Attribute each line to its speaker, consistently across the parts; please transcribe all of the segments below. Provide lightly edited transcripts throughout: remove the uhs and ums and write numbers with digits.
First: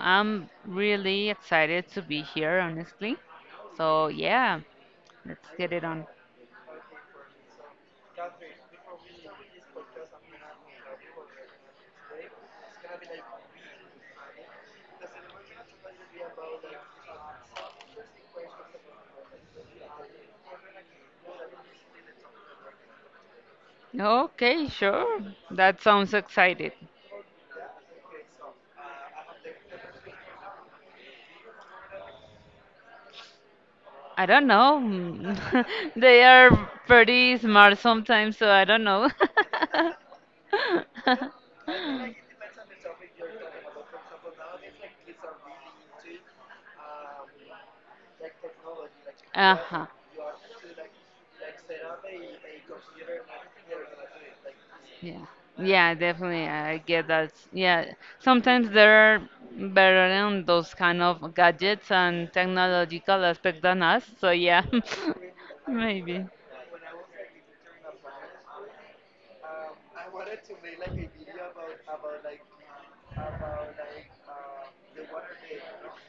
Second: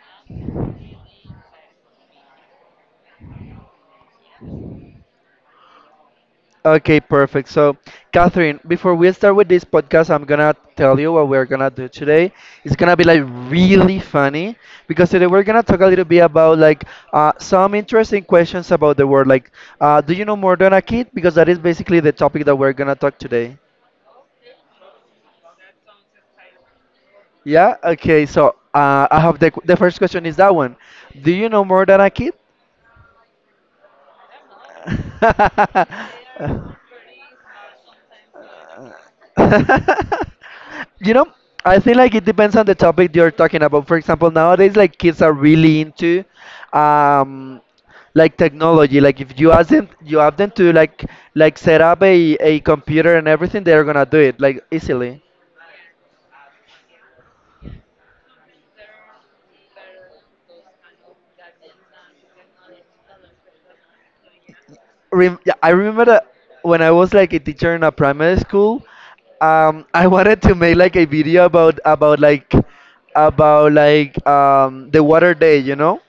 Speaker 1: I'm really excited to be here, honestly. So, yeah, let's get it on.
Speaker 2: Okay, perfect. So, Catherine, before we start with this podcast, I'm gonna tell you what we're gonna do today. It's gonna be like really funny because today we're gonna talk a little bit about some interesting questions about the world. Like, do you know more than a kid? Because that is basically the topic that we're gonna talk today.
Speaker 1: Okay, sure. That sounds excited.
Speaker 2: Yeah. Okay. So, I have the first question is that one. Do you know more than a kid?
Speaker 1: I don't know. They are pretty smart sometimes, so I don't know.
Speaker 2: You know, I feel like it depends on the topic you're talking about. For example, nowadays, like kids are really into, um, like technology. Like if you ask
Speaker 1: Uh-huh.
Speaker 2: them, you have them to like set up a computer and everything, they're gonna do it like
Speaker 1: Yeah,
Speaker 2: easily.
Speaker 1: yeah, definitely. I get that. Yeah, sometimes they're better in those kind of gadgets and technological aspect than us. So yeah,
Speaker 2: Rem yeah, I remember
Speaker 1: maybe.
Speaker 2: that when I was like a teacher in a primary school, I wanted to make like a video about like about the water day, you know?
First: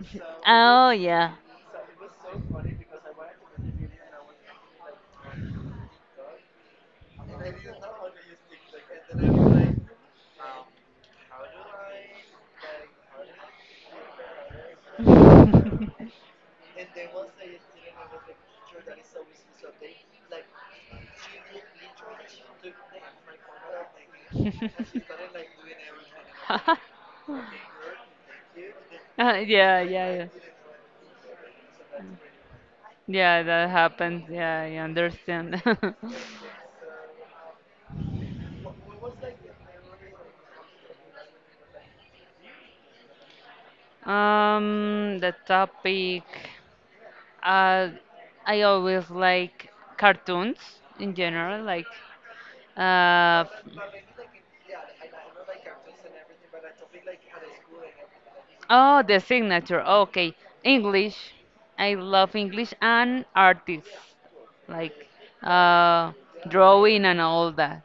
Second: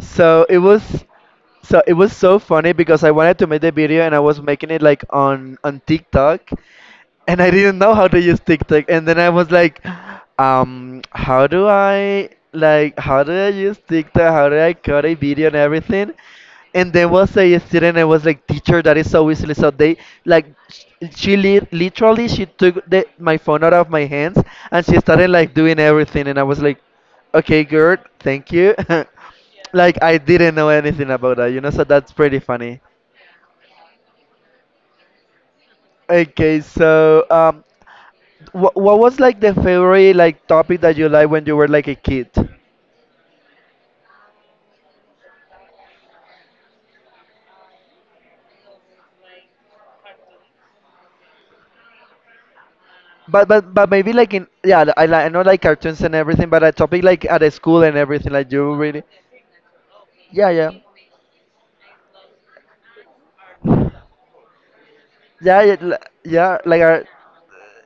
Speaker 2: So it was
Speaker 1: Oh yeah.
Speaker 2: so it was so funny because I wanted to make the video and I was making it like on TikTok and I didn't know how to use TikTok. And then I was like, how do I how do I use TikTok? How do I cut a video and everything? And there was a student and was like, teacher, that is so easily. So they like sh- literally she took my phone out of my hands and she started like doing everything. And I was like, okay, girl, thank you.
Speaker 1: Yeah,
Speaker 2: Like
Speaker 1: yeah,
Speaker 2: I
Speaker 1: yeah.
Speaker 2: didn't know anything about that, you know. So that's pretty funny.
Speaker 1: Yeah, that happens. Yeah, I understand.
Speaker 2: Okay, so what was like the favorite like topic that you like when you were like a kid?
Speaker 1: The topic. Uh, I always like cartoons in general, like uh,
Speaker 2: But but maybe like in, yeah, I I know like cartoons and everything, but a topic like at a school and everything like you really,
Speaker 1: oh, the signature. Okay,
Speaker 2: yeah, yeah,
Speaker 1: English. I love English and artists, like
Speaker 2: yeah, yeah,
Speaker 1: uh,
Speaker 2: yeah like our,
Speaker 1: drawing and all that.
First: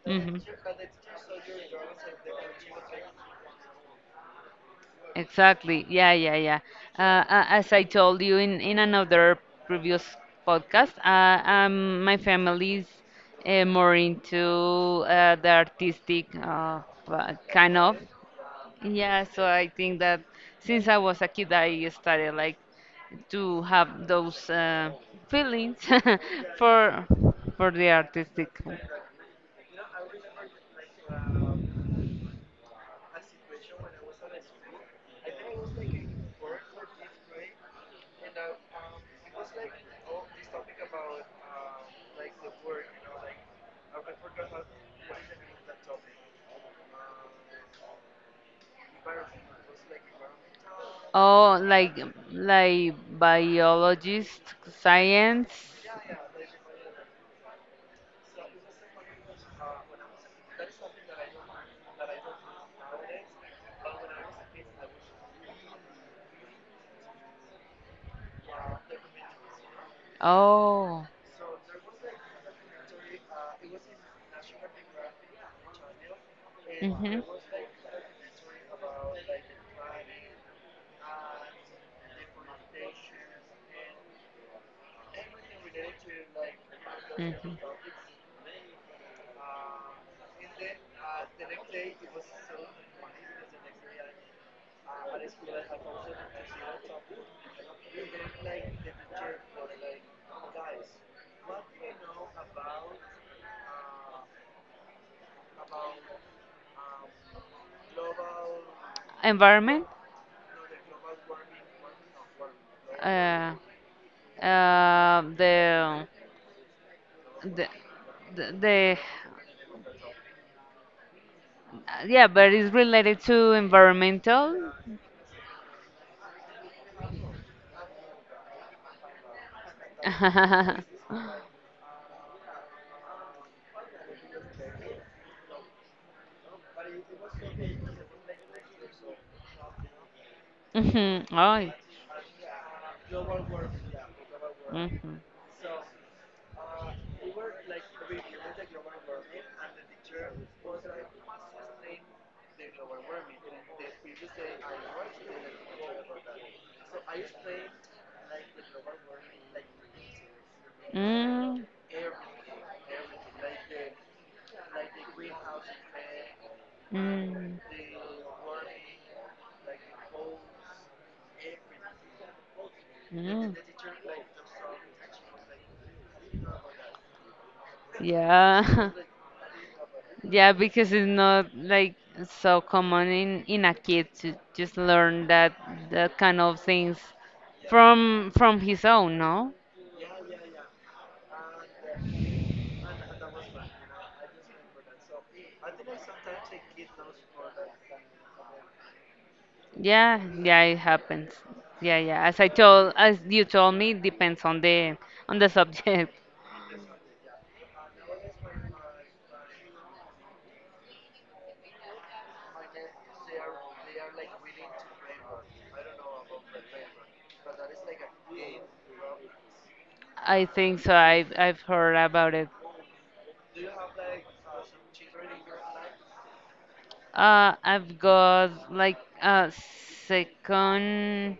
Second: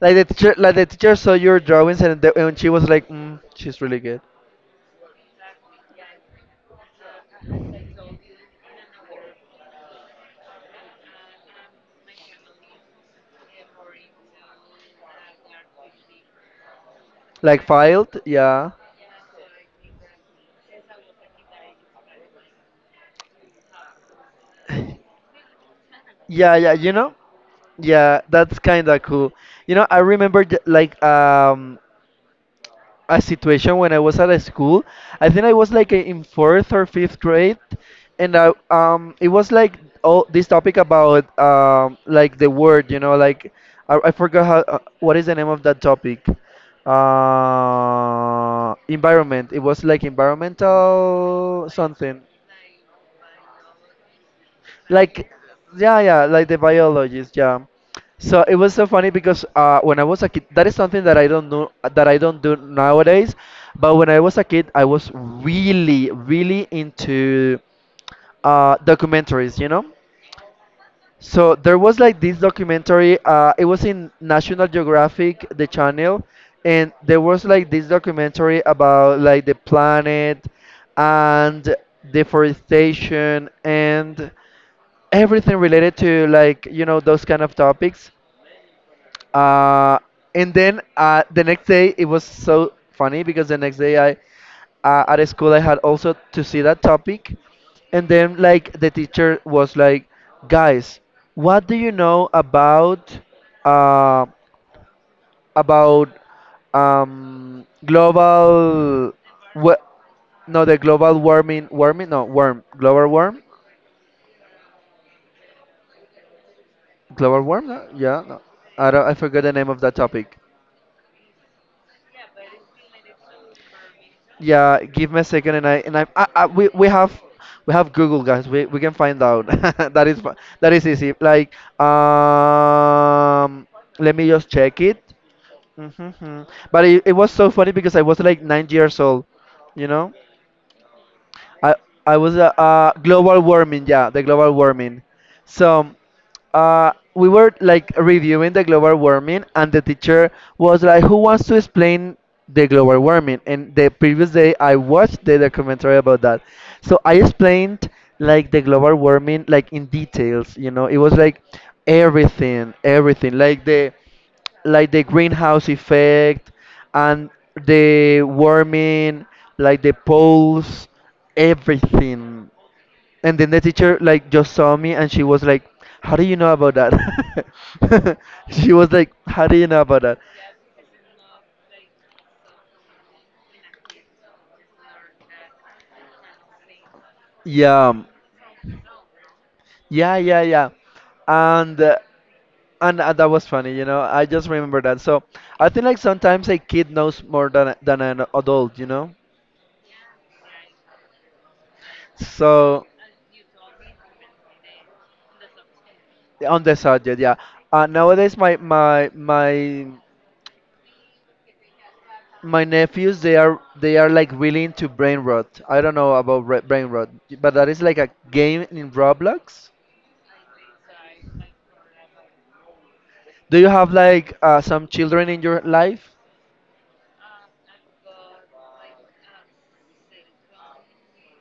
Speaker 2: like the
Speaker 1: Hmm.
Speaker 2: teacher, saw your drawings and the, and she was like, mm, she's really good,
Speaker 1: Exactly. Yeah, yeah, yeah. As I told you in another previous podcast, my family is more into the artistic
Speaker 2: like,
Speaker 1: kind of.
Speaker 2: filed, yeah,
Speaker 1: Yeah, so I think that since I was a kid, I started like to have those feelings
Speaker 2: yeah, yeah, you
Speaker 1: for
Speaker 2: know,
Speaker 1: for the
Speaker 2: yeah
Speaker 1: artistic.
Speaker 2: that's kind of cool. You know, I remember, like, a situation when I was at a school. I think I was like in fourth or fifth grade, and I, it was like all this topic about, like the word, you know, like, I forgot how, what is the name of that topic. Environment. It was like
Speaker 1: Oh,
Speaker 2: environmental
Speaker 1: like
Speaker 2: something,
Speaker 1: like biologist,
Speaker 2: like,
Speaker 1: science.
Speaker 2: yeah, yeah, like the biologist, yeah. So it was so funny because, when I was a kid, that is something that I don't know, that I don't do nowadays, but when I was a kid I was really into, documentaries, you know.
Speaker 1: Oh.
Speaker 2: So there was like this documentary, it was in National Geographic, the channel, and there
Speaker 1: Mhm.
Speaker 2: was like this documentary about like the planet and deforestation and everything related to, like, you know, those kind of
Speaker 1: Mhm.
Speaker 2: topics. Uh, and then the next day it was so funny because the next day I, at school I had also to see that topic. And then like the teacher was like, guys, what do you know about, uh, about global, what?
Speaker 1: Environment?
Speaker 2: No, the global warming no warm global warm.
Speaker 1: Uh, uh, the,
Speaker 2: Global warm?
Speaker 1: the
Speaker 2: No? Yeah. No. I
Speaker 1: the
Speaker 2: don't, I forgot the name of that topic.
Speaker 1: Yeah, but it's related to environmental.
Speaker 2: Yeah, give me a second, I we have, we have Google, guys. We can find out. That is that is easy. Like, um, let me just check it. Hmm. But it was so funny because I was like 9 years old, you know.
Speaker 1: Mhm. Oh.
Speaker 2: I I was, global warming, yeah, the global warming.
Speaker 1: Mhm.
Speaker 2: So, we were like reviewing the global warming and the teacher was like, who wants to explain the global warming? And the previous day I watched the documentary about that. So I explained like the global warming like in details, you know. It was like
Speaker 1: Mm.
Speaker 2: everything, everything like the, like the greenhouse effect, and
Speaker 1: Mm.
Speaker 2: the warming, like the poles, everything. And then
Speaker 1: Mm.
Speaker 2: the teacher like just saw me and she was like, "How do you know about that?" She
Speaker 1: Yeah.
Speaker 2: was like, "How do you know about that?"
Speaker 1: Yeah, because it's not like so common in a kid to just learn that kind of things
Speaker 2: Yeah,
Speaker 1: from his own, no?
Speaker 2: yeah, yeah, yeah. And uh, and that was funny, you know. I just remember that. So I think like sometimes a kid knows more than than an adult, you know.
Speaker 1: Yeah, yeah, it happens. Yeah, yeah. As I
Speaker 2: So.
Speaker 1: told, as you told me, it depends on the subject.
Speaker 2: On the subject, yeah. Uh, nowadays my my nephews, they are, they are like really into brain rot, I don't know about, brain rot, but that is like a game in Roblox.
Speaker 1: I think so. I've heard about it.
Speaker 2: Do you have like, some children in your life?
Speaker 1: I've got like a second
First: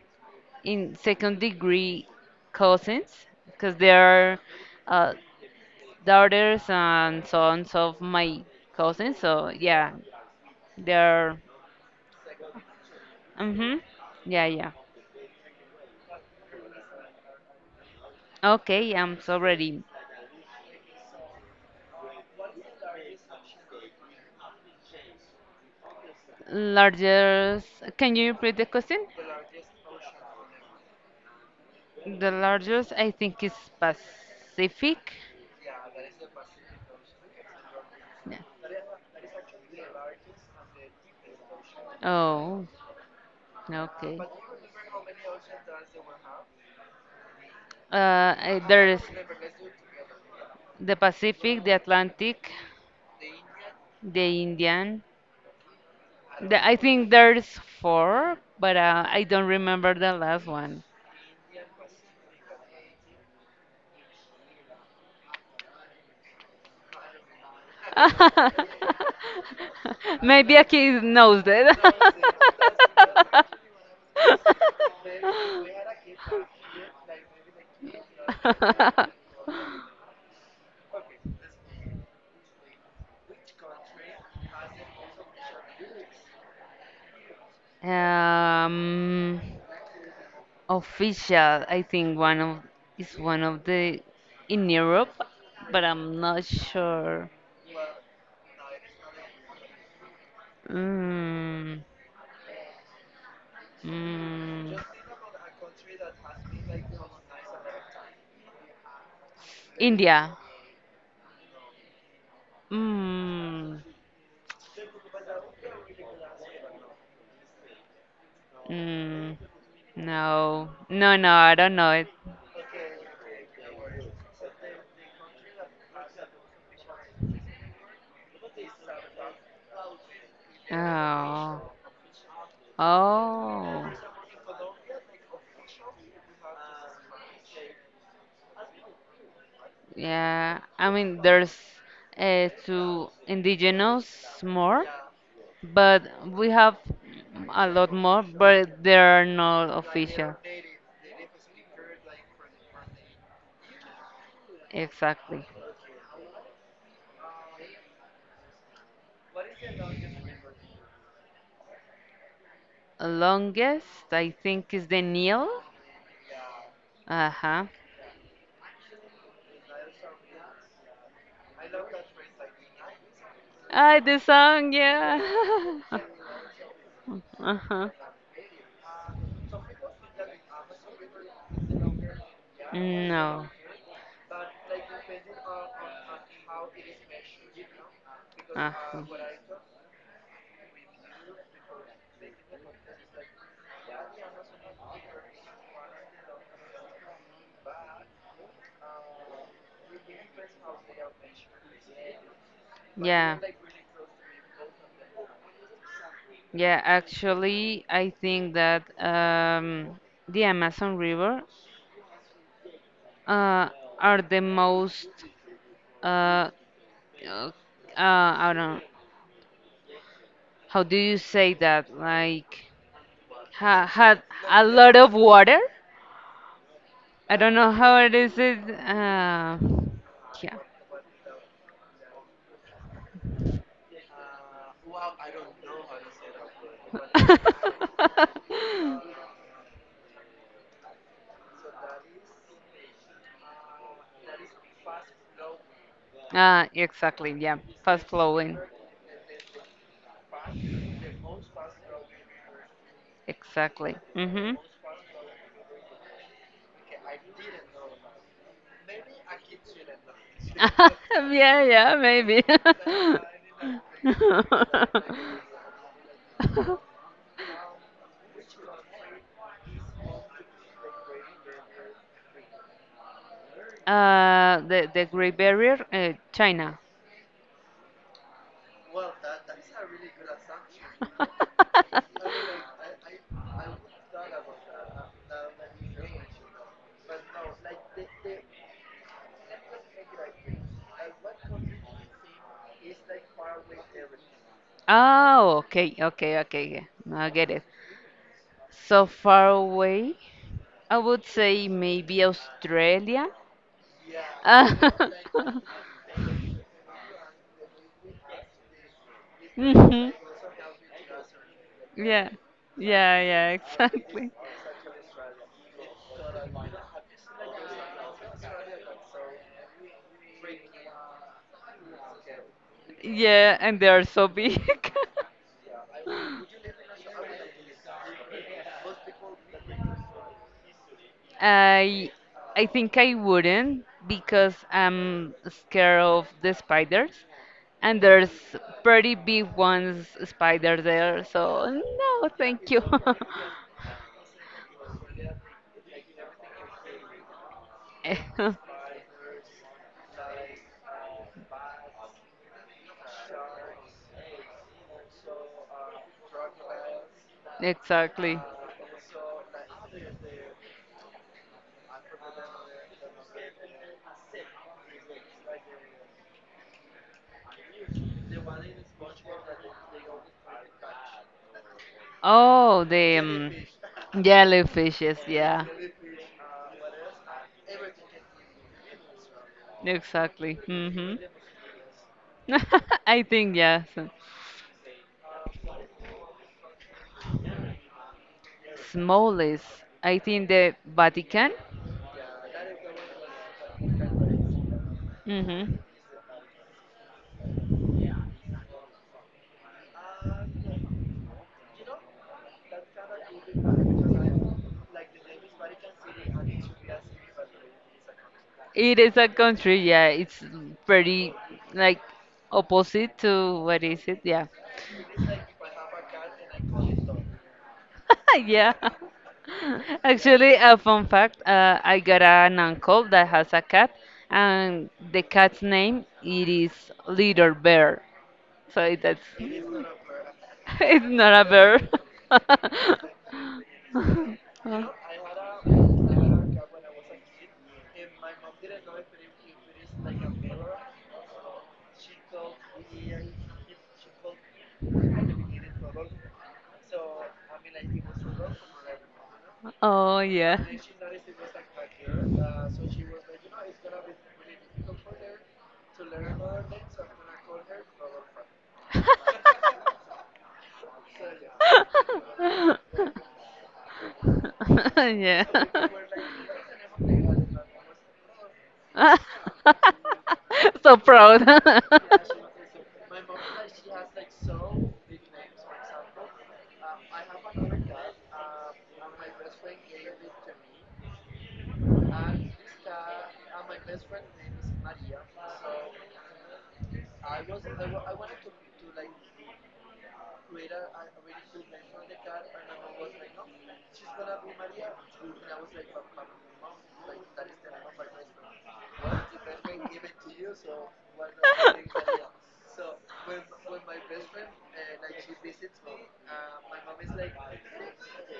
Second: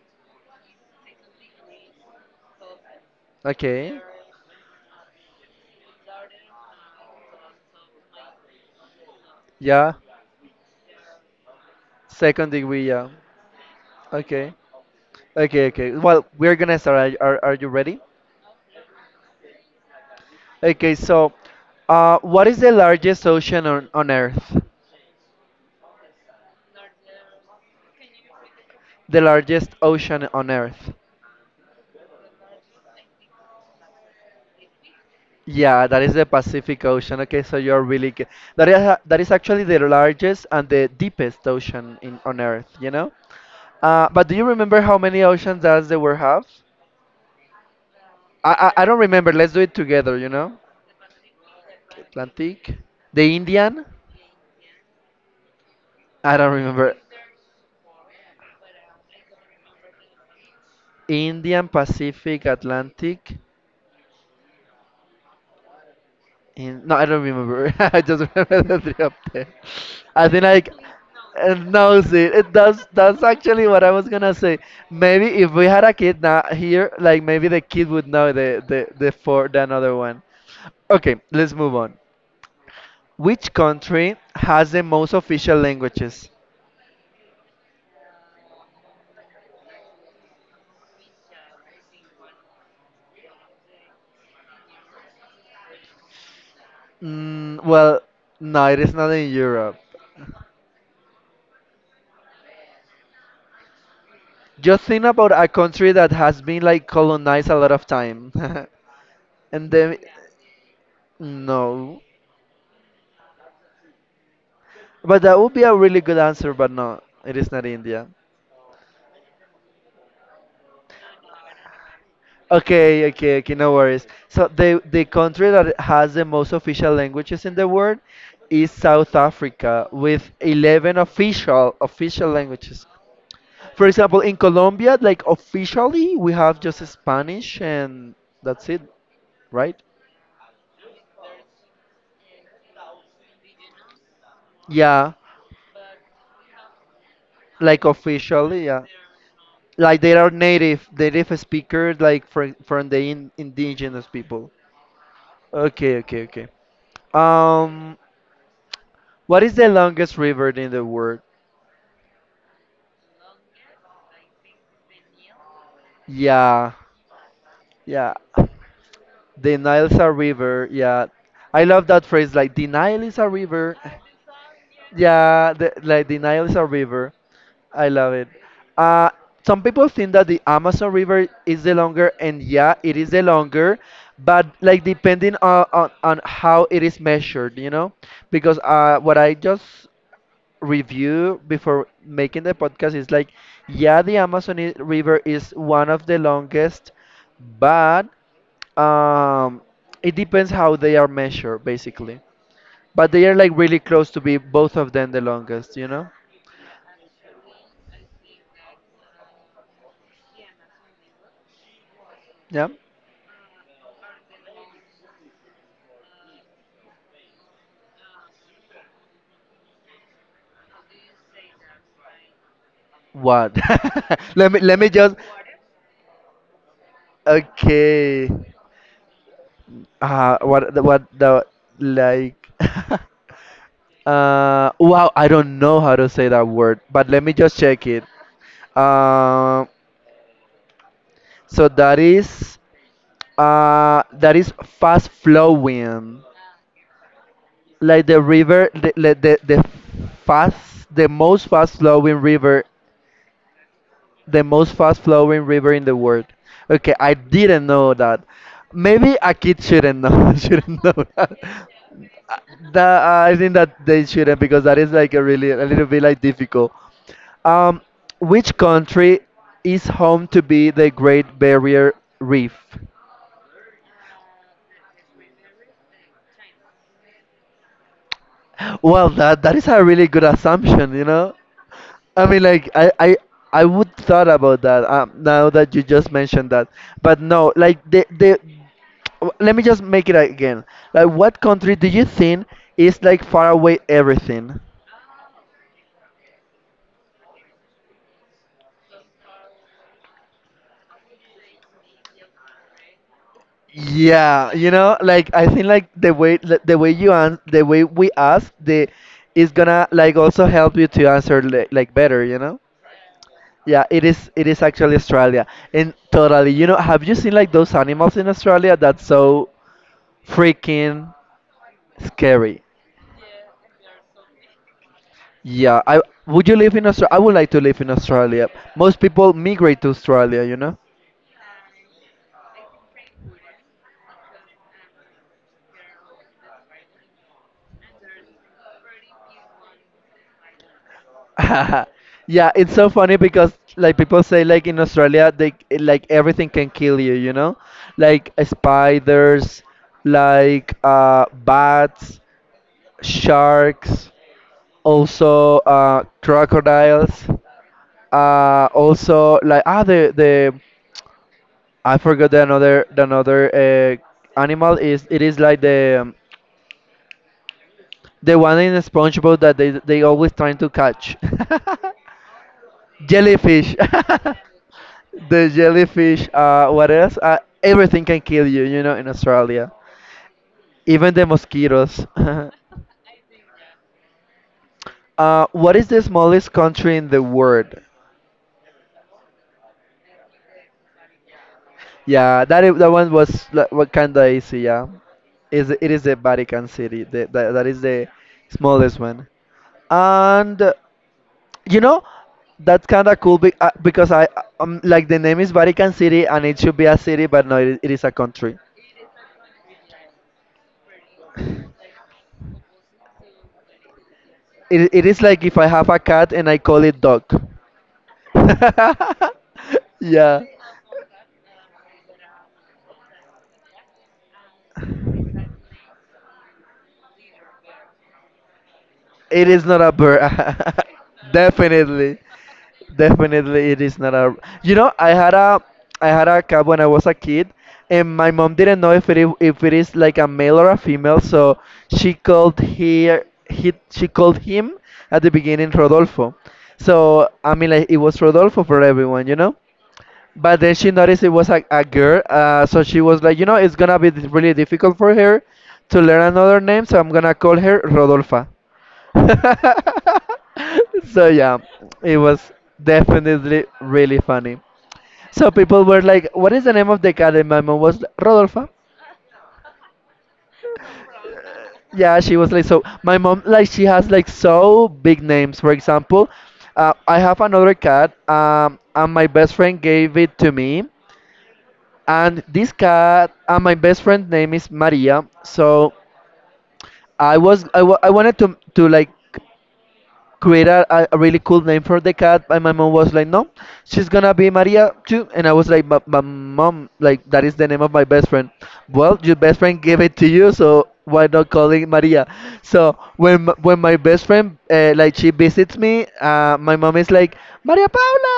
Speaker 1: second degree cousins because they
Speaker 2: Okay.
Speaker 1: are uh, daughters and sons of my cousins. So yeah,
Speaker 2: Yeah,
Speaker 1: they're.
Speaker 2: second degree, yeah.
Speaker 1: Mhm. Yeah,
Speaker 2: Okay,
Speaker 1: yeah.
Speaker 2: okay, okay, well, we're gonna start. Are you ready?
Speaker 1: Okay, I'm so ready.
Speaker 2: Okay, so, what is the largest ocean on earth?
Speaker 1: Largest, can you repeat the question?
Speaker 2: The largest ocean on earth.
Speaker 1: The largest, I think, is Pacific.
Speaker 2: Yeah, that is the Pacific Ocean. Okay, so you're really good.
Speaker 1: Yeah.
Speaker 2: That is that is actually the largest and the deepest ocean in, on
Speaker 1: Oh,
Speaker 2: Earth, you know?
Speaker 1: okay.
Speaker 2: But do you remember how many oceans does the world have?
Speaker 1: Uh,
Speaker 2: I,
Speaker 1: I-
Speaker 2: I I
Speaker 1: there is
Speaker 2: don't remember. Let's do it together, you know?
Speaker 1: the Pacific, the Atlantic,
Speaker 2: Atlantic, the Indian.
Speaker 1: the Indian.
Speaker 2: I don't
Speaker 1: I
Speaker 2: remember.
Speaker 1: think there's four, but I don't remember the last one.
Speaker 2: Indian, Pacific, Atlantic. In, no, I don't remember. I just remember the three up there. I think
Speaker 1: Maybe a
Speaker 2: like,
Speaker 1: kid knows
Speaker 2: and
Speaker 1: that.
Speaker 2: knows it. That's actually what I was gonna say. Maybe if we had a kid now here, like maybe the kid would know the four, the another one. Okay, let's move on. Which country has the most official languages?
Speaker 1: um, Official. I think one of is one of the in Europe, but I'm not sure.
Speaker 2: Mm, well, no, it is not in Europe.
Speaker 1: Mm, mm,
Speaker 2: Just think about a country that has been like colonized a lot of time, and then,
Speaker 1: India.
Speaker 2: no.
Speaker 1: Mm,
Speaker 2: But that would be a really good answer, but no, it is not India.
Speaker 1: mm, no, no, no. I don't know it.
Speaker 2: Okay, okay, okay, no worries. So the country that has the most official languages in the world is South Africa with 11
Speaker 1: Oh,
Speaker 2: official official languages.
Speaker 1: oh.
Speaker 2: For example, in Colombia, like officially, we have just Spanish and that's it, right?
Speaker 1: Yeah, I mean, there's two indigenous more,
Speaker 2: Yeah,
Speaker 1: but we have a
Speaker 2: like
Speaker 1: lot more,
Speaker 2: officially,
Speaker 1: but
Speaker 2: yeah.
Speaker 1: they are not
Speaker 2: Like they are
Speaker 1: official.
Speaker 2: native speakers, like from the indigenous people.
Speaker 1: Exactly.
Speaker 2: Okay, okay, okay. Um, what is the longest river in the world?
Speaker 1: Longest, I think, is the Nile.
Speaker 2: Yeah,
Speaker 1: Uh huh.
Speaker 2: yeah. The Nile's a river. Yeah, I love that phrase. Like the Nile is a river.
Speaker 1: Ah, the song, yeah.
Speaker 2: Yeah, the, like the Nile is a river.
Speaker 1: Uh huh.
Speaker 2: I love it. Uh, some people think that the Amazon River is the longer, and yeah, it is the
Speaker 1: No.
Speaker 2: longer, but like depending on on how it is measured, you know. Because,
Speaker 1: Uh,
Speaker 2: what I just review before making the podcast is like, yeah, the Amazon River is one of the longest, but um, it depends how they are measured, basically. But they are
Speaker 1: yeah,
Speaker 2: like really close to be both of them the longest, you know?
Speaker 1: yeah. Actually, I think that the Amazon River
Speaker 2: Yeah.
Speaker 1: uh, are the most. Uh, uh, I don't know. How do you say that? Like,
Speaker 2: What?
Speaker 1: ha had
Speaker 2: Let me
Speaker 1: a
Speaker 2: let me
Speaker 1: lot of
Speaker 2: just.
Speaker 1: water. I don't know how it
Speaker 2: Okay.
Speaker 1: is. It. Yeah.
Speaker 2: What the- like? Uh, wow, I don't know how to say that word, but let me just check it. Um, so that is. That is fast flowing,
Speaker 1: Exactly. Yeah. Fast
Speaker 2: like the
Speaker 1: flowing.
Speaker 2: river, like the fast, the most fast flowing river,
Speaker 1: Exactly.
Speaker 2: the
Speaker 1: Mm-hmm.
Speaker 2: most fast flowing river in the world. Okay, I didn't know that. Maybe a kid shouldn't know shouldn't know that.
Speaker 1: Yeah, yeah, maybe.
Speaker 2: That I think that they shouldn't, because that is like a really a little bit like difficult. Um, which country is home to be the Great Barrier Reef?
Speaker 1: The Great Barrier, China.
Speaker 2: Well, that that is a really good assumption, you know? I mean, like I would thought about that, now that you just mentioned that. But no, like let me just make it again. Like what country do you think is like far away everything?
Speaker 1: Oh, okay, okay, okay. Yeah. Now I get it. So far away, I would say maybe Australia.
Speaker 2: Yeah,
Speaker 1: Ah,
Speaker 2: you know, like I think like the way you ans the way we ask, the is gonna
Speaker 1: Mhm.
Speaker 2: like also help you to answer like better,
Speaker 1: Yeah,
Speaker 2: you know?
Speaker 1: yeah, yeah,
Speaker 2: Yeah, it
Speaker 1: exactly.
Speaker 2: is. It is actually Australia, and totally. You know, have you seen like those animals in Australia that's so freaking scary?
Speaker 1: Yeah, and they are so big.
Speaker 2: Yeah, I, would you live in Australia? I would like to live in Australia. Most people migrate to Australia, you know.
Speaker 1: I I think I wouldn't because I'm scared of the spiders, and there's pretty big ones spider there. So no,
Speaker 2: Yeah,
Speaker 1: thank
Speaker 2: it's
Speaker 1: you.
Speaker 2: so funny because like people say like in Australia they, like everything can kill you, you know, like, spiders, like, bats, sharks, also, crocodiles.
Speaker 1: Exactly.
Speaker 2: Also, like, ah, the I forgot the another, animal is, it is like the, the one in SpongeBob that they always trying to catch.
Speaker 1: Oh, the
Speaker 2: Jellyfish.
Speaker 1: jellyfishes.
Speaker 2: The
Speaker 1: Yeah,
Speaker 2: jellyfish. What else? Everything can kill you. You know, in Australia,
Speaker 1: exactly. Hmm.
Speaker 2: even the mosquitoes.
Speaker 1: I think yes.
Speaker 2: What is the smallest country in the world?
Speaker 1: Smallest. I think the Vatican.
Speaker 2: Yeah, that one was like, what kind of easy. Yeah, is
Speaker 1: hmm
Speaker 2: it is the Vatican City. That is the smallest one. And you know, that's kind of cool because I like the name is Vatican City and it should be a city, but no, it is a country.
Speaker 1: It is a country, yeah. It's pretty like opposite to what is it? Yeah.
Speaker 2: It is like if I have a cat and I call it dog.
Speaker 1: Yeah.
Speaker 2: yeah,
Speaker 1: Actually, a fun fact, I got an uncle that has a cat and the cat's name it is Little Bear. So that's
Speaker 2: it is not a bird.
Speaker 1: it's not a bear.
Speaker 2: Definitely. Definitely, it is not a. You know, I had a cat when I was a kid, and my mom didn't know if it is like a male or a female, so she called here. He She called him at the beginning Rodolfo. So I mean, like it was
Speaker 1: Oh.
Speaker 2: Rodolfo for everyone, you know.
Speaker 1: Oh yeah.
Speaker 2: But then she noticed it was a girl, so she was like, you know, it's gonna be really difficult for her to learn another name, so I'm gonna call her Rodolfa. So yeah, it was definitely really funny.
Speaker 1: Yeah.
Speaker 2: So people were like, "What is the name of the cat?" And my mom was like, Rodolfa.
Speaker 1: So proud.
Speaker 2: Yeah, she was like, so my mom like she has like so big names. For example, I have another cat, and my best friend gave it to me. And this cat, and my best friend name is Maria. So I was I wa- I wanted to like create a really cool name for the cat and my mom was like no, she's gonna be Maria too, and I was like but my mom, like that is the name of my best friend. Well, your best friend gave it to you, so why not call it Maria. So when my best friend like she visits me, my mom is like Maria Paula,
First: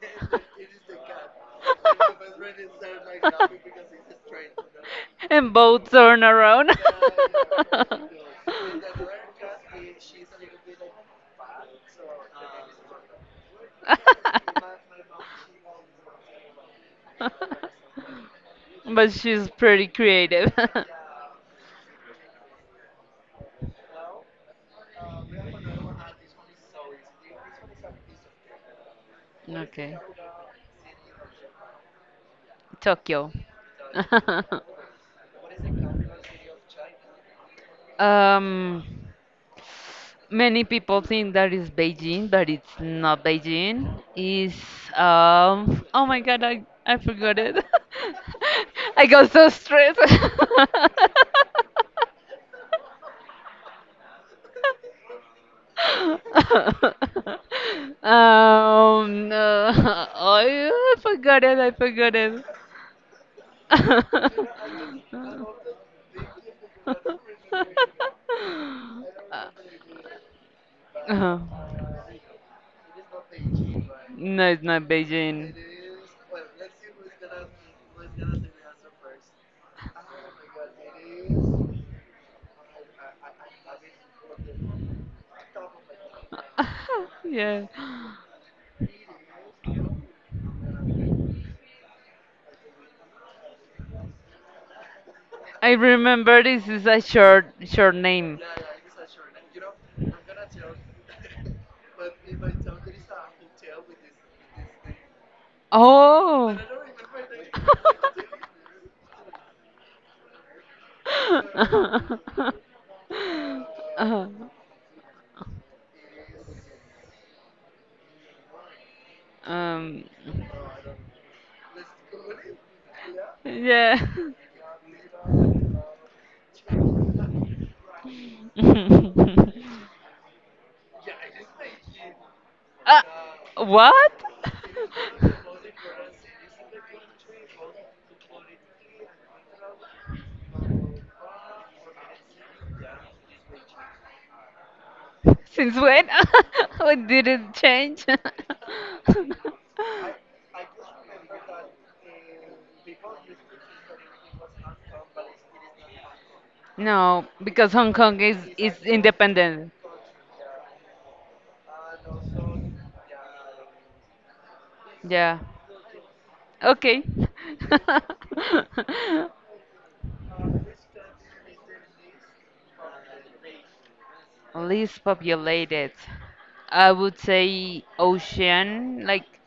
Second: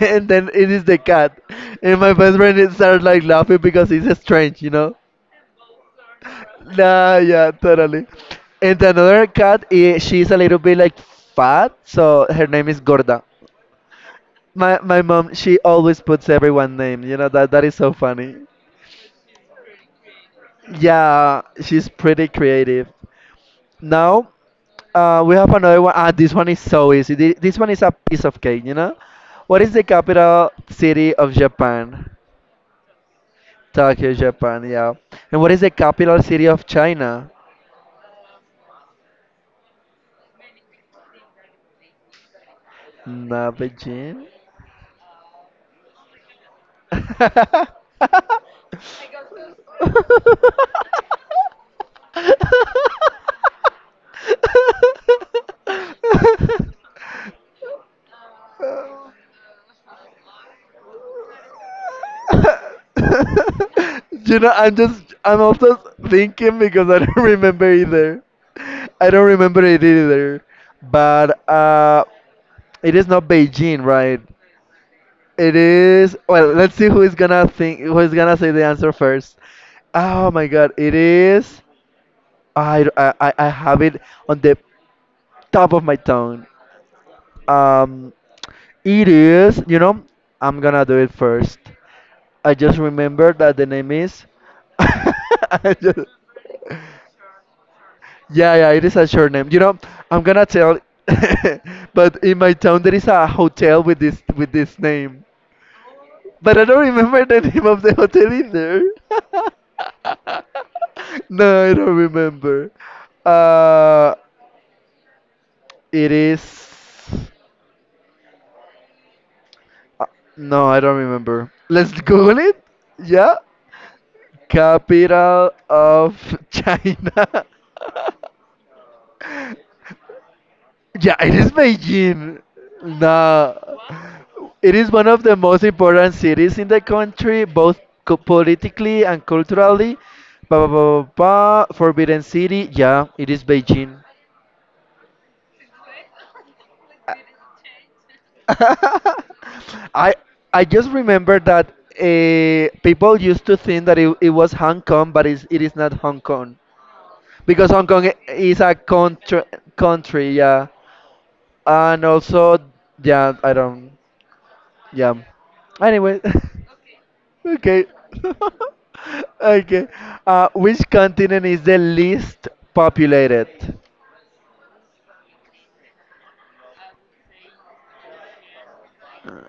Speaker 2: and then it is the cat, and my best friend is started like laughing because
Speaker 1: Know.
Speaker 2: it's strange, you know.
Speaker 1: And both turn around.
Speaker 2: Nah, yeah, totally. And another cat, she's a little bit like fat, so her name is Gorda. My mom, she always puts everyone name. You know that is so funny.
Speaker 1: But she's pretty creative.
Speaker 2: Yeah, she's pretty creative. Now, we have another one. Ah, this one is so easy. This one is a piece of cake. You know, what is the
Speaker 1: Okay.
Speaker 2: capital city of Japan?
Speaker 1: Tokyo.
Speaker 2: Tokyo, Japan. Yeah. And what is the capital city of China?
Speaker 1: um, Many people think that it's Beijing, but it's not
Speaker 2: Nah,
Speaker 1: Beijing.
Speaker 2: Beijing.
Speaker 1: It's. Oh my God, I forgot it.
Speaker 2: I
Speaker 1: I got so stressed. No. Oh, I forgot it. I forgot it.
Speaker 2: You know, I'm also thinking because I don't remember either. I don't remember it either.
Speaker 1: Uh-huh.
Speaker 2: But it is not Beijing, right?
Speaker 1: No, it's not Beijing.
Speaker 2: It is. Well, let's see who is gonna think, who is gonna say the answer first. Oh my God! It is. I have it on the top of my tongue.
Speaker 1: Yeah.
Speaker 2: Um, it is, you know, I'm gonna do it first. I just remember that the name is.
Speaker 1: I
Speaker 2: I just-
Speaker 1: remember this is a short short name.
Speaker 2: yeah, yeah, it is a short name. You know, I'm gonna tell. but in my town there is a hotel with this name.
Speaker 1: Oh.
Speaker 2: But I don't remember the name of the hotel either. no, I don't remember. Uh,
Speaker 1: Uh-huh.
Speaker 2: it is.
Speaker 1: Um,
Speaker 2: No, I don't remember. Let's Google it. Yeah.
Speaker 1: yeah.
Speaker 2: Capital of China.
Speaker 1: uh,
Speaker 2: Yeah, it is Beijing. Nah.
Speaker 1: what?
Speaker 2: It is one of the most important cities in the country, both politically and culturally. Ba, ba, ba, ba, ba. Forbidden City. Yeah, it is Beijing.
Speaker 1: Since when? What did it change?
Speaker 2: I I just remember that people used to think that it was Hong Kong, but it is not Hong Kong.
Speaker 1: No,
Speaker 2: Because
Speaker 1: because
Speaker 2: Hong
Speaker 1: Hong
Speaker 2: Kong
Speaker 1: Kong is
Speaker 2: is a
Speaker 1: is
Speaker 2: country,
Speaker 1: independent.
Speaker 2: country, yeah, and also, yeah, I don't, yeah.
Speaker 1: Yeah.
Speaker 2: Anyway,
Speaker 1: Okay.
Speaker 2: okay, okay. Which continent is the least populated?
Speaker 1: Least populated. I would say ocean, like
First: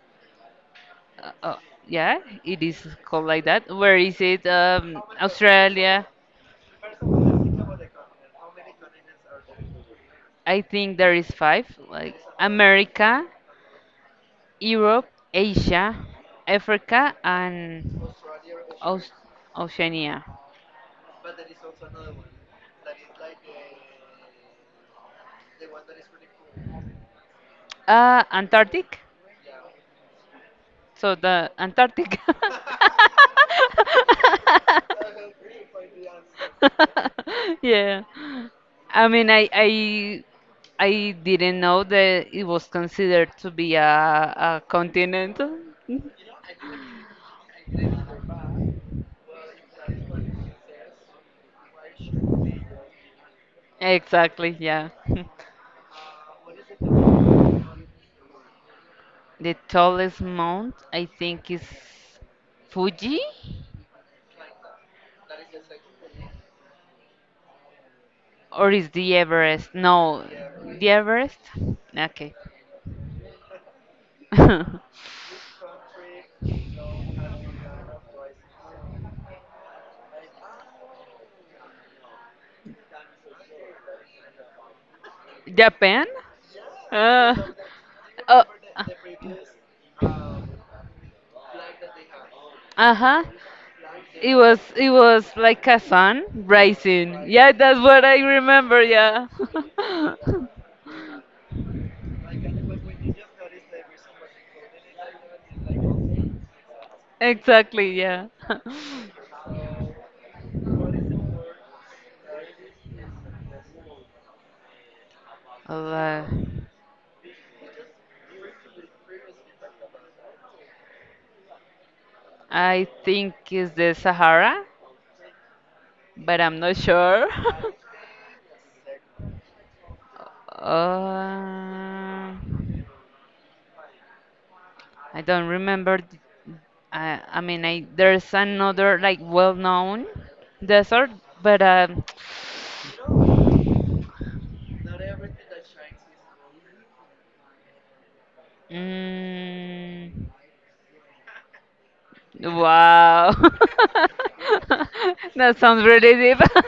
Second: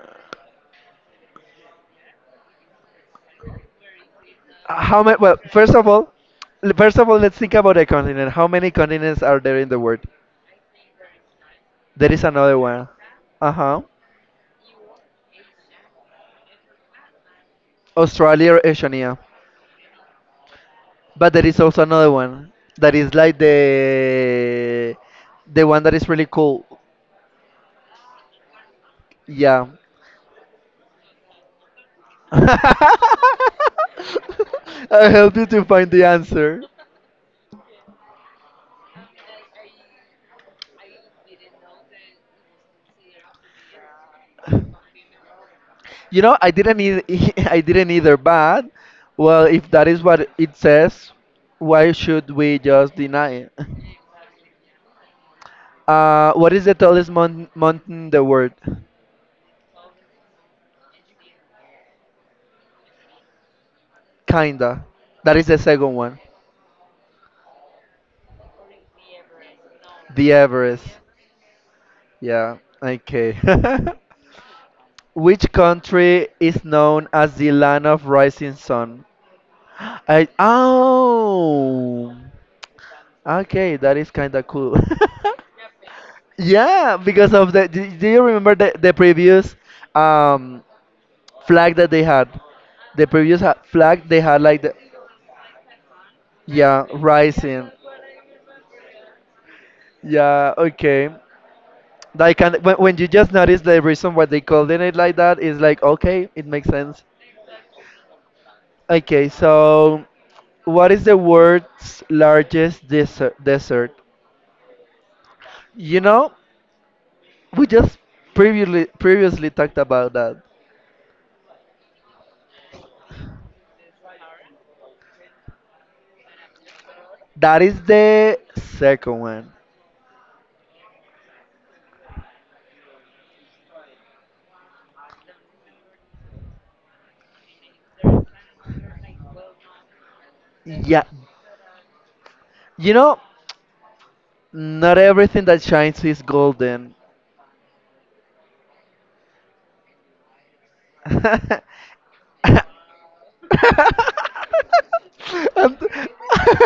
Speaker 1: Uh, uh, yeah, it is called like that. Where is it?
Speaker 2: How many? Well, first of
Speaker 1: Australia.
Speaker 2: all, first of all, let's think about a continent. How many continents are there in the world?
Speaker 1: I think there is five.
Speaker 2: There
Speaker 1: Like
Speaker 2: is another one.
Speaker 1: America,
Speaker 2: Uh huh.
Speaker 1: Europe, Asia, Africa, and
Speaker 2: Australia or
Speaker 1: Aus-
Speaker 2: Oceania?
Speaker 1: Oceania.
Speaker 2: But there is also another one that is like the one that is really cool.
Speaker 1: Antarctic.
Speaker 2: Yeah.
Speaker 1: So the Antarctic.
Speaker 2: I helped you to find the answer.
Speaker 1: Yeah. I mean, I didn't know that it was considered to be a continent.
Speaker 2: You know, I didn't e- I didn't either, but well, if that is what it says, why should we just deny it?
Speaker 1: Exactly. Yeah.
Speaker 2: What is the tallest mountain in the world?
Speaker 1: The tallest mount I think is Fuji
Speaker 2: Kinda. That is the second one.
Speaker 1: or is the Everest? No,
Speaker 2: The Everest.
Speaker 1: the Everest. Okay.
Speaker 2: Yeah. Okay. Which country is known as the land of rising sun? I oh, okay, that is kind of cool.
Speaker 1: Japan?
Speaker 2: yeah,
Speaker 1: Uh,
Speaker 2: because of the. Do you
Speaker 1: oh.
Speaker 2: remember
Speaker 1: uh,
Speaker 2: the previous um flag that they had? The
Speaker 1: Uh-huh.
Speaker 2: previous ha flag they
Speaker 1: It
Speaker 2: had
Speaker 1: was
Speaker 2: like the
Speaker 1: it was like a sun
Speaker 2: yeah
Speaker 1: rising. Yeah,
Speaker 2: rising.
Speaker 1: that's what I remember, yeah.
Speaker 2: Yeah, okay. Like and when you just notice the reason why they called it like that is like okay, it makes sense.
Speaker 1: Exactly, yeah.
Speaker 2: Okay, so what is the world's largest desert? Desert.
Speaker 1: Well,
Speaker 2: You know, we just previously talked about that.
Speaker 1: I think it's the Sahara, but I'm not sure.
Speaker 2: That is the second one.
Speaker 1: Uh, I don't remember. I mean, I there's another like well-known
Speaker 2: Yeah.
Speaker 1: desert, but.
Speaker 2: You know, not everything that shines is golden.
Speaker 1: mm,
Speaker 2: I.
Speaker 1: wow, that
Speaker 2: And
Speaker 1: sounds really deep.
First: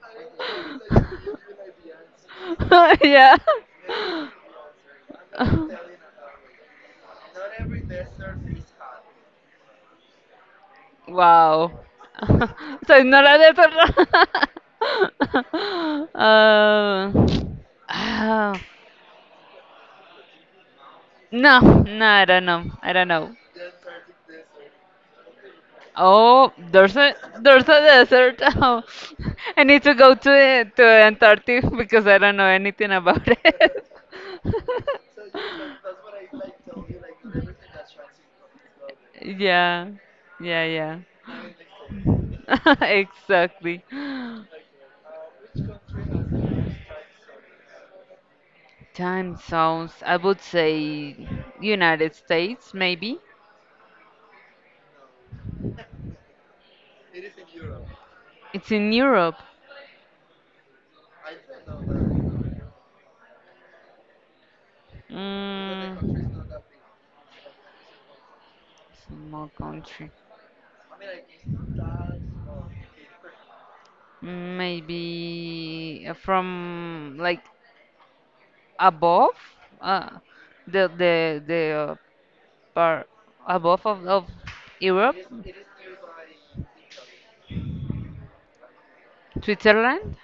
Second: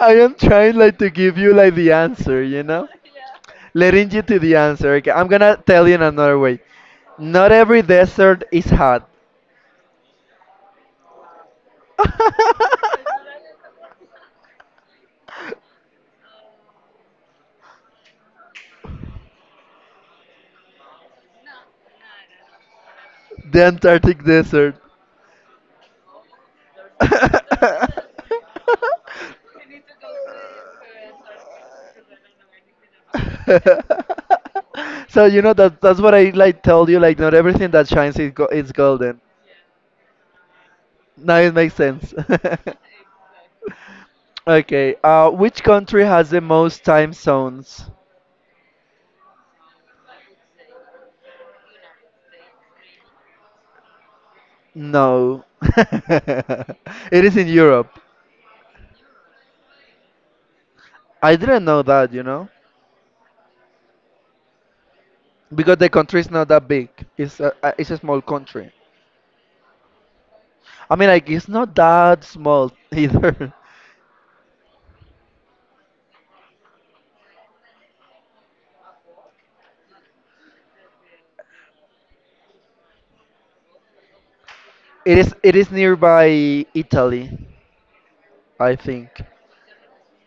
Speaker 2: I am trying like to give you like the answer, you know?
Speaker 1: Yeah,
Speaker 2: Leading you to the answer. Okay, I'm gonna tell you in another way. Not every desert is hot.
Speaker 1: wow. So it's not a desert. uh, ah, no, no, I don't know. I don't know.
Speaker 2: the Antarctic desert.
Speaker 1: Oh, there's a desert. Oh, I need to go to to Antarctica because I don't know anything about it.
Speaker 2: So you know that that's what I like told you, like not everything that shines is go is golden.
Speaker 1: Yeah, yeah,
Speaker 2: Now it makes sense.
Speaker 1: yeah. Exactly.
Speaker 2: Okay, which country has the most time zones?
Speaker 1: Time zones. I would say United States, maybe.
Speaker 2: No. It is in Europe.
Speaker 1: It's in Europe.
Speaker 2: I didn't know that, you know, because the
Speaker 1: Mm,
Speaker 2: country is not that big. It's a small country.
Speaker 1: Small country.
Speaker 2: I mean, like it's not that small either.
Speaker 1: Maybe from like above, uh, the part above of Europe?
Speaker 2: It is nearby Italy, I think.
Speaker 1: Switzerland?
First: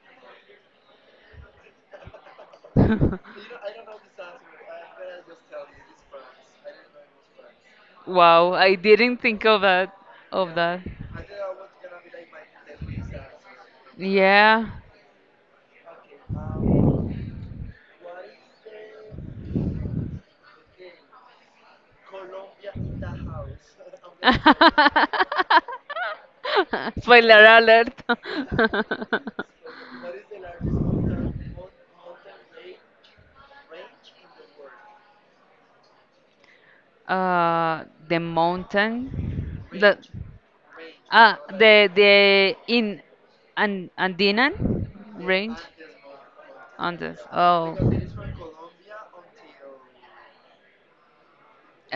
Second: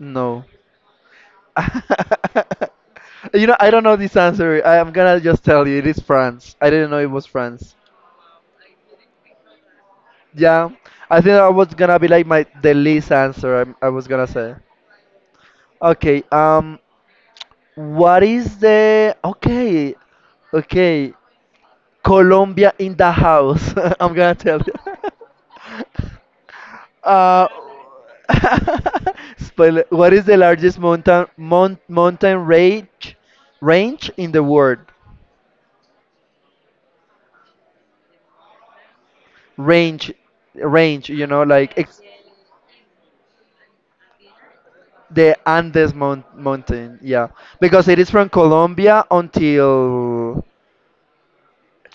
Speaker 2: No. You know, I don't know this answer. I am gonna just tell you, it is France. I didn't know it was France.
Speaker 1: Wow, I didn't think of that. Of
Speaker 2: Yeah,
Speaker 1: that.
Speaker 2: I think that was gonna be like my the least answer I was gonna say.
Speaker 1: Yeah.
Speaker 2: Okay, what is the okay, okay, Colombia in the house? I'm gonna tell you.
Speaker 1: Spoiler
Speaker 2: Uh,
Speaker 1: alert.
Speaker 2: spoiler. What is the largest mountain range in the world?
Speaker 1: The mountain. The
Speaker 2: range range you
Speaker 1: ah
Speaker 2: know like
Speaker 1: the in and Andinan
Speaker 2: the
Speaker 1: range.
Speaker 2: andes mountain
Speaker 1: Andes.
Speaker 2: yeah
Speaker 1: Oh.
Speaker 2: because it is from Colombia until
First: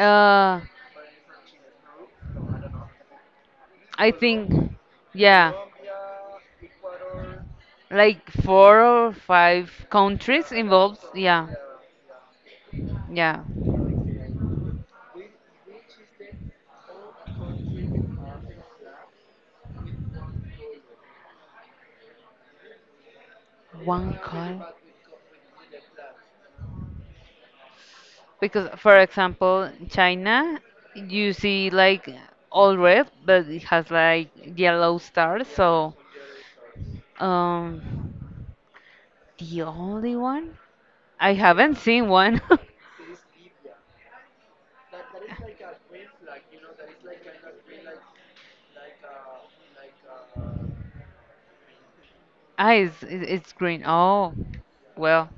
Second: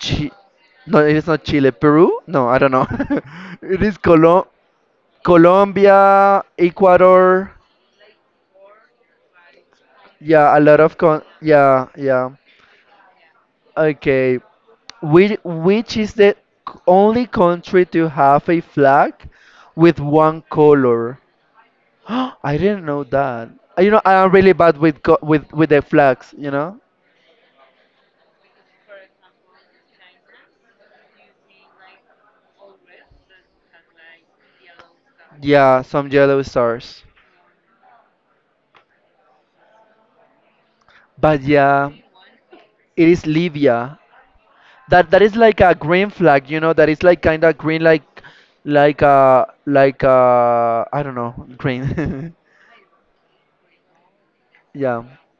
Speaker 2: Chi- no it is not Chile, Peru, no I don't know, it is
Speaker 1: I think, yeah,
Speaker 2: Colombia, Ecuador,
Speaker 1: like four or five countries
Speaker 2: yeah a lot of
Speaker 1: involved.
Speaker 2: con
Speaker 1: Yeah,
Speaker 2: yeah yeah
Speaker 1: yeah,
Speaker 2: okay which is the only country to have a flag with one color. I didn't know that. You know, I
Speaker 1: one
Speaker 2: am really
Speaker 1: car.
Speaker 2: bad with the flags, you know?
Speaker 1: Because, for example, China, you see like all red, but it has like yellow stars.
Speaker 2: Yeah,
Speaker 1: So,
Speaker 2: some yellow stars.
Speaker 1: um, the only one I
Speaker 2: But
Speaker 1: haven't
Speaker 2: yeah,
Speaker 1: seen one.
Speaker 2: it is Libya. That is like a green flag, you know, that is like kind of green like like uh I don't know, green.
Speaker 1: It's green. Oh,
Speaker 2: Yeah.
Speaker 1: well,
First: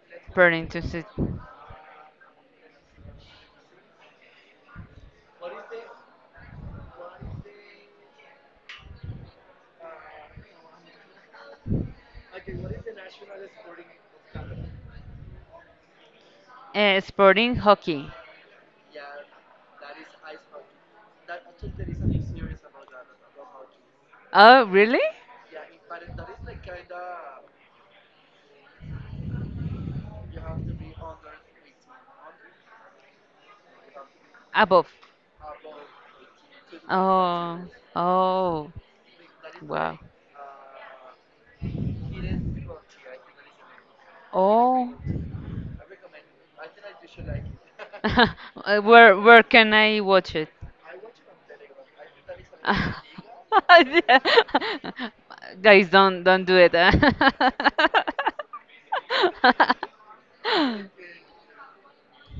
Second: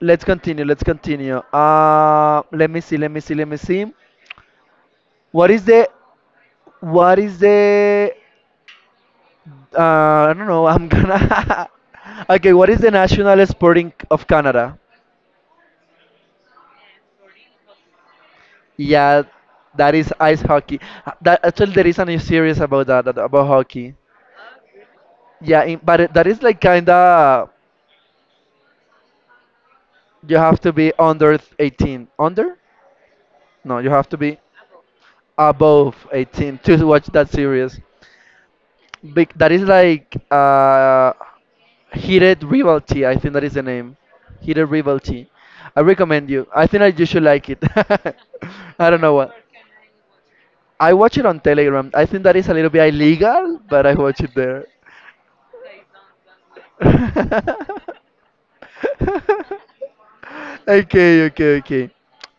Speaker 2: Let's
Speaker 1: pretty
Speaker 2: continue, let's
Speaker 1: interesting.
Speaker 2: continue. Let me see, let me see, let me see. What is the what is the I don't know, I'm gonna okay, what is the national sporting of Canada?
Speaker 1: Sporting hockey.
Speaker 2: Yeah, that is ice hockey. That actually there is a new series about about hockey.
Speaker 1: Oh, really?
Speaker 2: Yeah, in, but it- that is like kinda you have to be under 18. Under? No, you have to be
Speaker 1: Above.
Speaker 2: above 18 to watch that
Speaker 1: Oh,
Speaker 2: series.
Speaker 1: oh,
Speaker 2: Big that is
Speaker 1: wow.
Speaker 2: like Heated Rivalry, I think that is the name. Heated
Speaker 1: Oh,
Speaker 2: Rivalry. I recommend you. I think that you should like it.
Speaker 1: Uh,
Speaker 2: I don't
Speaker 1: where
Speaker 2: know what.
Speaker 1: where can I watch it?
Speaker 2: I watch it on Telegram. I think that is a little bit illegal, but I
Speaker 1: Yeah.
Speaker 2: watch it there.
Speaker 1: Guys, don't do it, eh?
Speaker 2: okay, okay, okay.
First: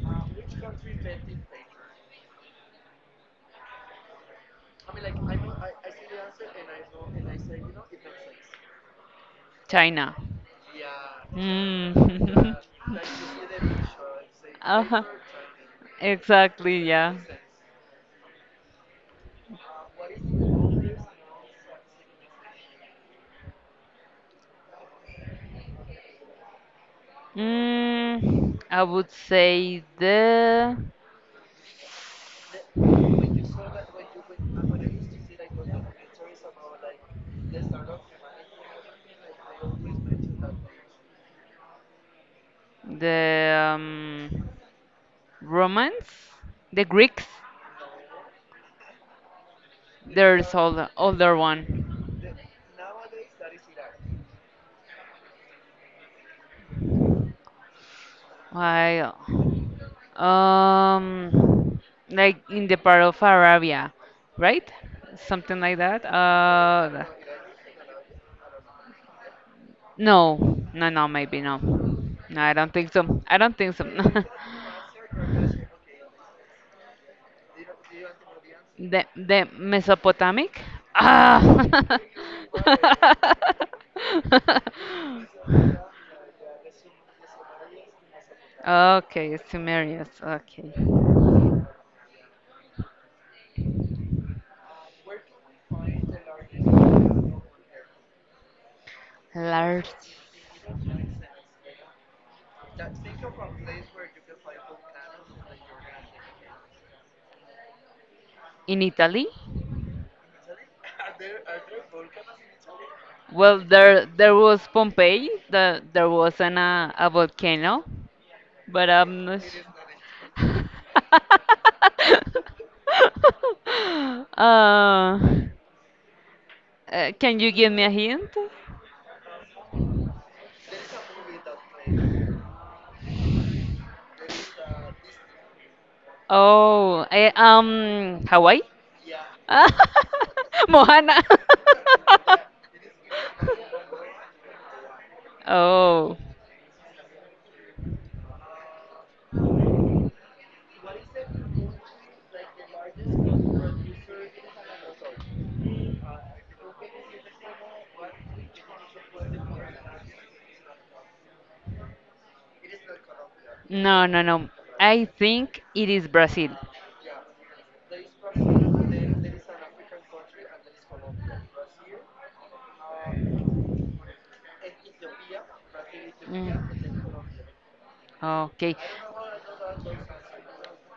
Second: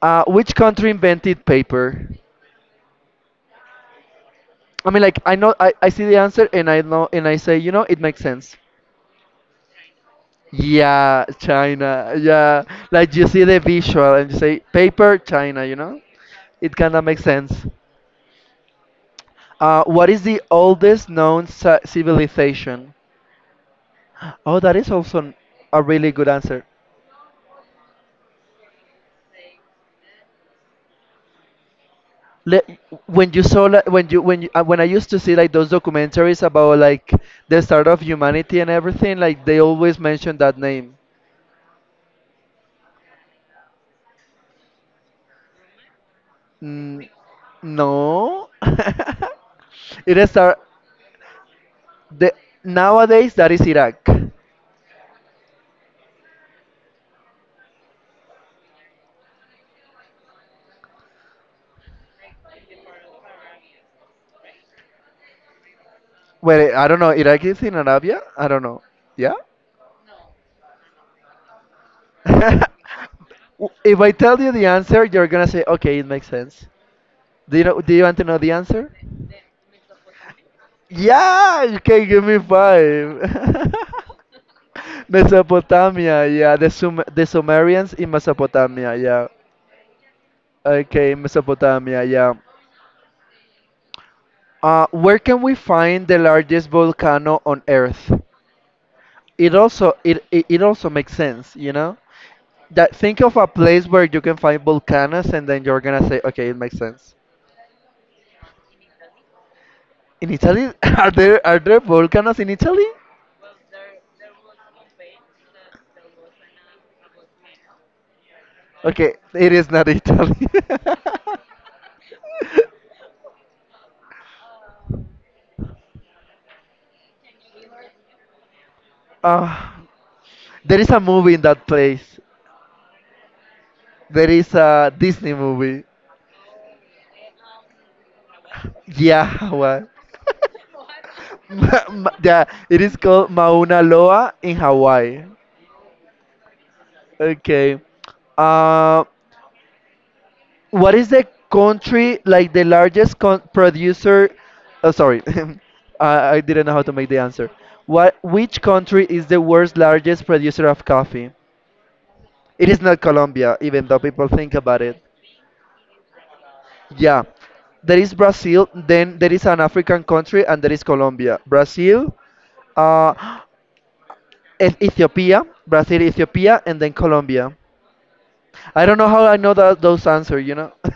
Speaker 2: Which country invented paper? I mean, like I know I see the answer and I know and I say, you know, it makes sense.
Speaker 1: China.
Speaker 2: Yeah, China.
Speaker 1: Mm.
Speaker 2: Yeah, like you see the visual and you say
Speaker 1: Uh-huh.
Speaker 2: paper, China. You know, it
Speaker 1: Exactly,
Speaker 2: kinda
Speaker 1: yeah.
Speaker 2: makes sense. What is the oldest known civilization? Oh, that is also a really good answer.
Speaker 1: I would say the
Speaker 2: Le- when you saw like, when you, when I used to see like those documentaries about like the start of humanity and everything, like they always mention that name.
Speaker 1: the um, Romans? The
Speaker 2: Mm,
Speaker 1: Greeks?
Speaker 2: no, it is
Speaker 1: There's
Speaker 2: our,
Speaker 1: older one.
Speaker 2: the nowadays that is Iraq.
Speaker 1: I, um, like in the part of Arabia, right? Something like that.
Speaker 2: Well, I don't know. Iraq is in Arabia. I don't know. Yeah.
Speaker 1: No, no, no, maybe no. No, I don't think so. I don't think so.
Speaker 2: If I tell you the answer, you're gonna say, okay, it makes sense. Do you know? Do you want to know the answer?
Speaker 1: The Mesopotamic. Ah.
Speaker 2: Yeah. Okay, give me five. Mesopotamia, yeah. The Sumerians in Mesopotamia, yeah.
Speaker 1: Okay, Sumerians. Okay,
Speaker 2: Okay, Mesopotamia, yeah. Where can we find the largest volcano on Earth? It also
Speaker 1: large
Speaker 2: it also makes sense, you know? That think of a place where you can find volcanoes and then you're gonna say, okay, it makes sense.
Speaker 1: in Italy.
Speaker 2: In Italy, are there volcanoes in Italy?
Speaker 1: Well, there was Pompeii. There was a volcano, but
Speaker 2: Okay,
Speaker 1: I'm not
Speaker 2: it
Speaker 1: sure.
Speaker 2: is not Italy.
Speaker 1: uh, uh, can you give me a hint?
Speaker 2: uh, there is a movie in that place. There is a Disney movie.
Speaker 1: Oh, Hawaii?
Speaker 2: Yeah, Hawaii.
Speaker 1: Moana.
Speaker 2: Yeah, it is called Mauna Loa in Hawaii.
Speaker 1: Oh,
Speaker 2: Okay. Uh, what is the country like the largest producer? Oh, sorry, I didn't know how to make the answer. What? Which country is the world's largest producer of coffee? It is not Colombia, even though
Speaker 1: no, no,
Speaker 2: people
Speaker 1: no.
Speaker 2: think about it.
Speaker 1: I think it is Brazil.
Speaker 2: Yeah, there is Brazil. Then there is an African country, and there is Colombia. Brazil. Uh, and Ethiopia, Brazil, Ethiopia, and then
Speaker 1: Mm.
Speaker 2: Colombia.
Speaker 1: Okay.
Speaker 2: I don't know how I know that those answer. You know,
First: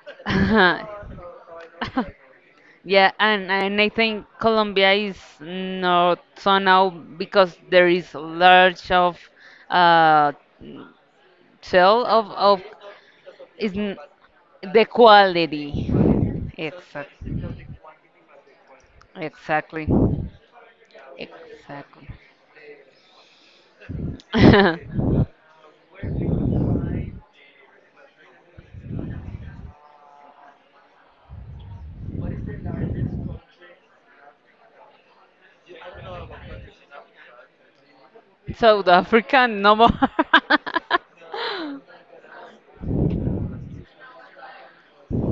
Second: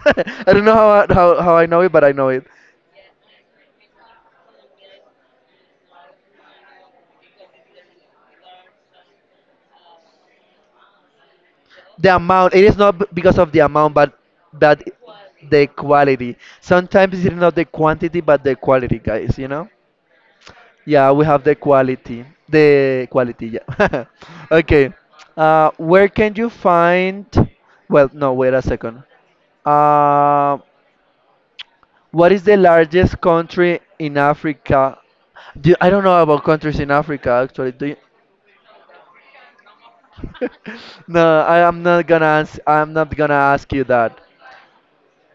Speaker 2: I don't know how, how I know it, but I know it.
Speaker 1: Yeah, and I think Colombia is not so now because there is large of uh sell
Speaker 2: The
Speaker 1: of
Speaker 2: amount.
Speaker 1: of
Speaker 2: It is not because of the
Speaker 1: is
Speaker 2: amount,
Speaker 1: n-
Speaker 2: but
Speaker 1: the
Speaker 2: the
Speaker 1: quality.
Speaker 2: quality. Sometimes it's
Speaker 1: Exactly.
Speaker 2: not the quantity, but the quality, guys. You know.
Speaker 1: Exactly.
Speaker 2: Yeah, we have the
Speaker 1: Exactly.
Speaker 2: quality. The quality. Yeah. okay. Where can you find? Well, no. Wait a second. Um What is the largest country in Africa? I don't know about countries in Africa actually. Do you?
Speaker 1: South Africa, no more.
Speaker 2: No, I am not gonna I'm not gonna ask you that.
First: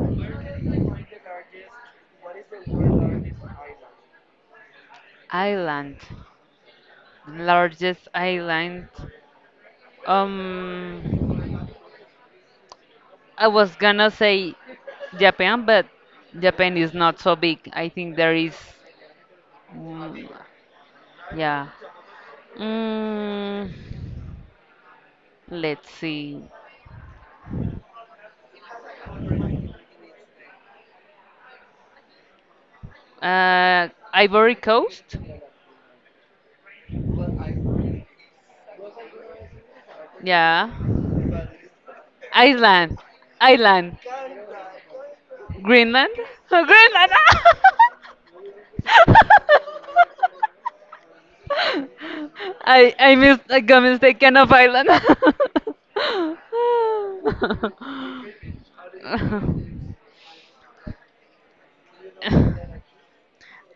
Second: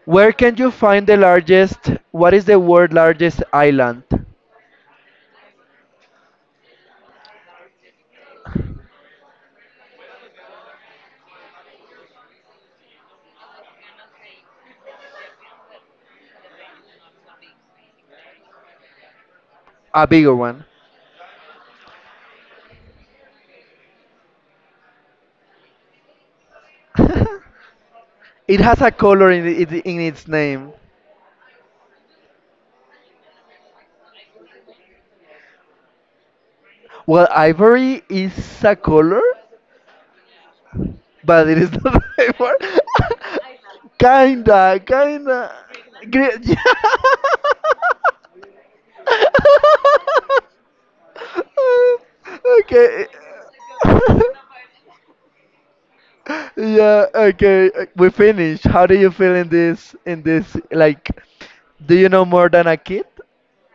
Speaker 2: Where can you find the largest? What is the world largest island?
Speaker 1: Island, largest island. Um, I was gonna say Japan, but Japan is not so big. I think there is,
Speaker 2: A
Speaker 1: mm,
Speaker 2: bigger one.
Speaker 1: yeah. Mm, let's see.
Speaker 2: It has a color in it, in its name.
Speaker 1: Ivory Coast,
Speaker 2: Well, ivory is a color,
Speaker 1: yeah.
Speaker 2: but it is not ivory.
Speaker 1: Iceland, Iceland,
Speaker 2: kinda, kinda.
Speaker 1: Greenland,
Speaker 2: Yeah.
Speaker 1: Greenland. I
Speaker 2: okay.
Speaker 1: I missed I got mistaken of island.
Speaker 2: yeah. Okay. We finished. How do you feel in this? In this, like, do you know more than a kid?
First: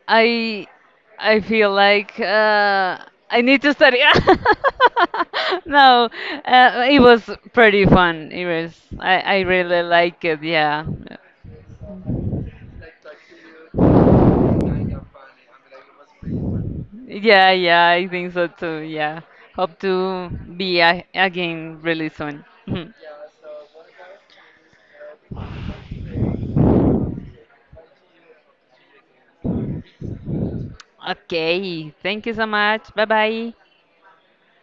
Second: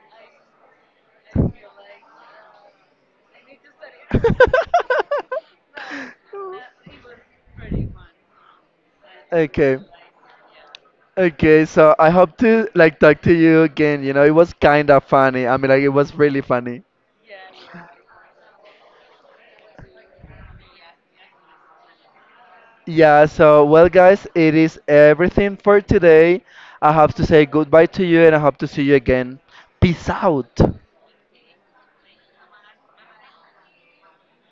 Speaker 1: I I feel like I need to study. No, it was pretty fun. It was I
Speaker 2: okay.
Speaker 1: really like it. Yeah,
Speaker 2: Okay, so I hope to like talk to you again. You know, it was kind of funny. I mean, like it was really funny.
Speaker 1: yeah, yeah. I think so too. Yeah, hope to be a again really soon.
Speaker 2: Yeah, so well, guys, it is everything for today. I have to say goodbye to you and I hope to see you again. Peace out.
Speaker 1: Okay. Thank you so much. Bye bye.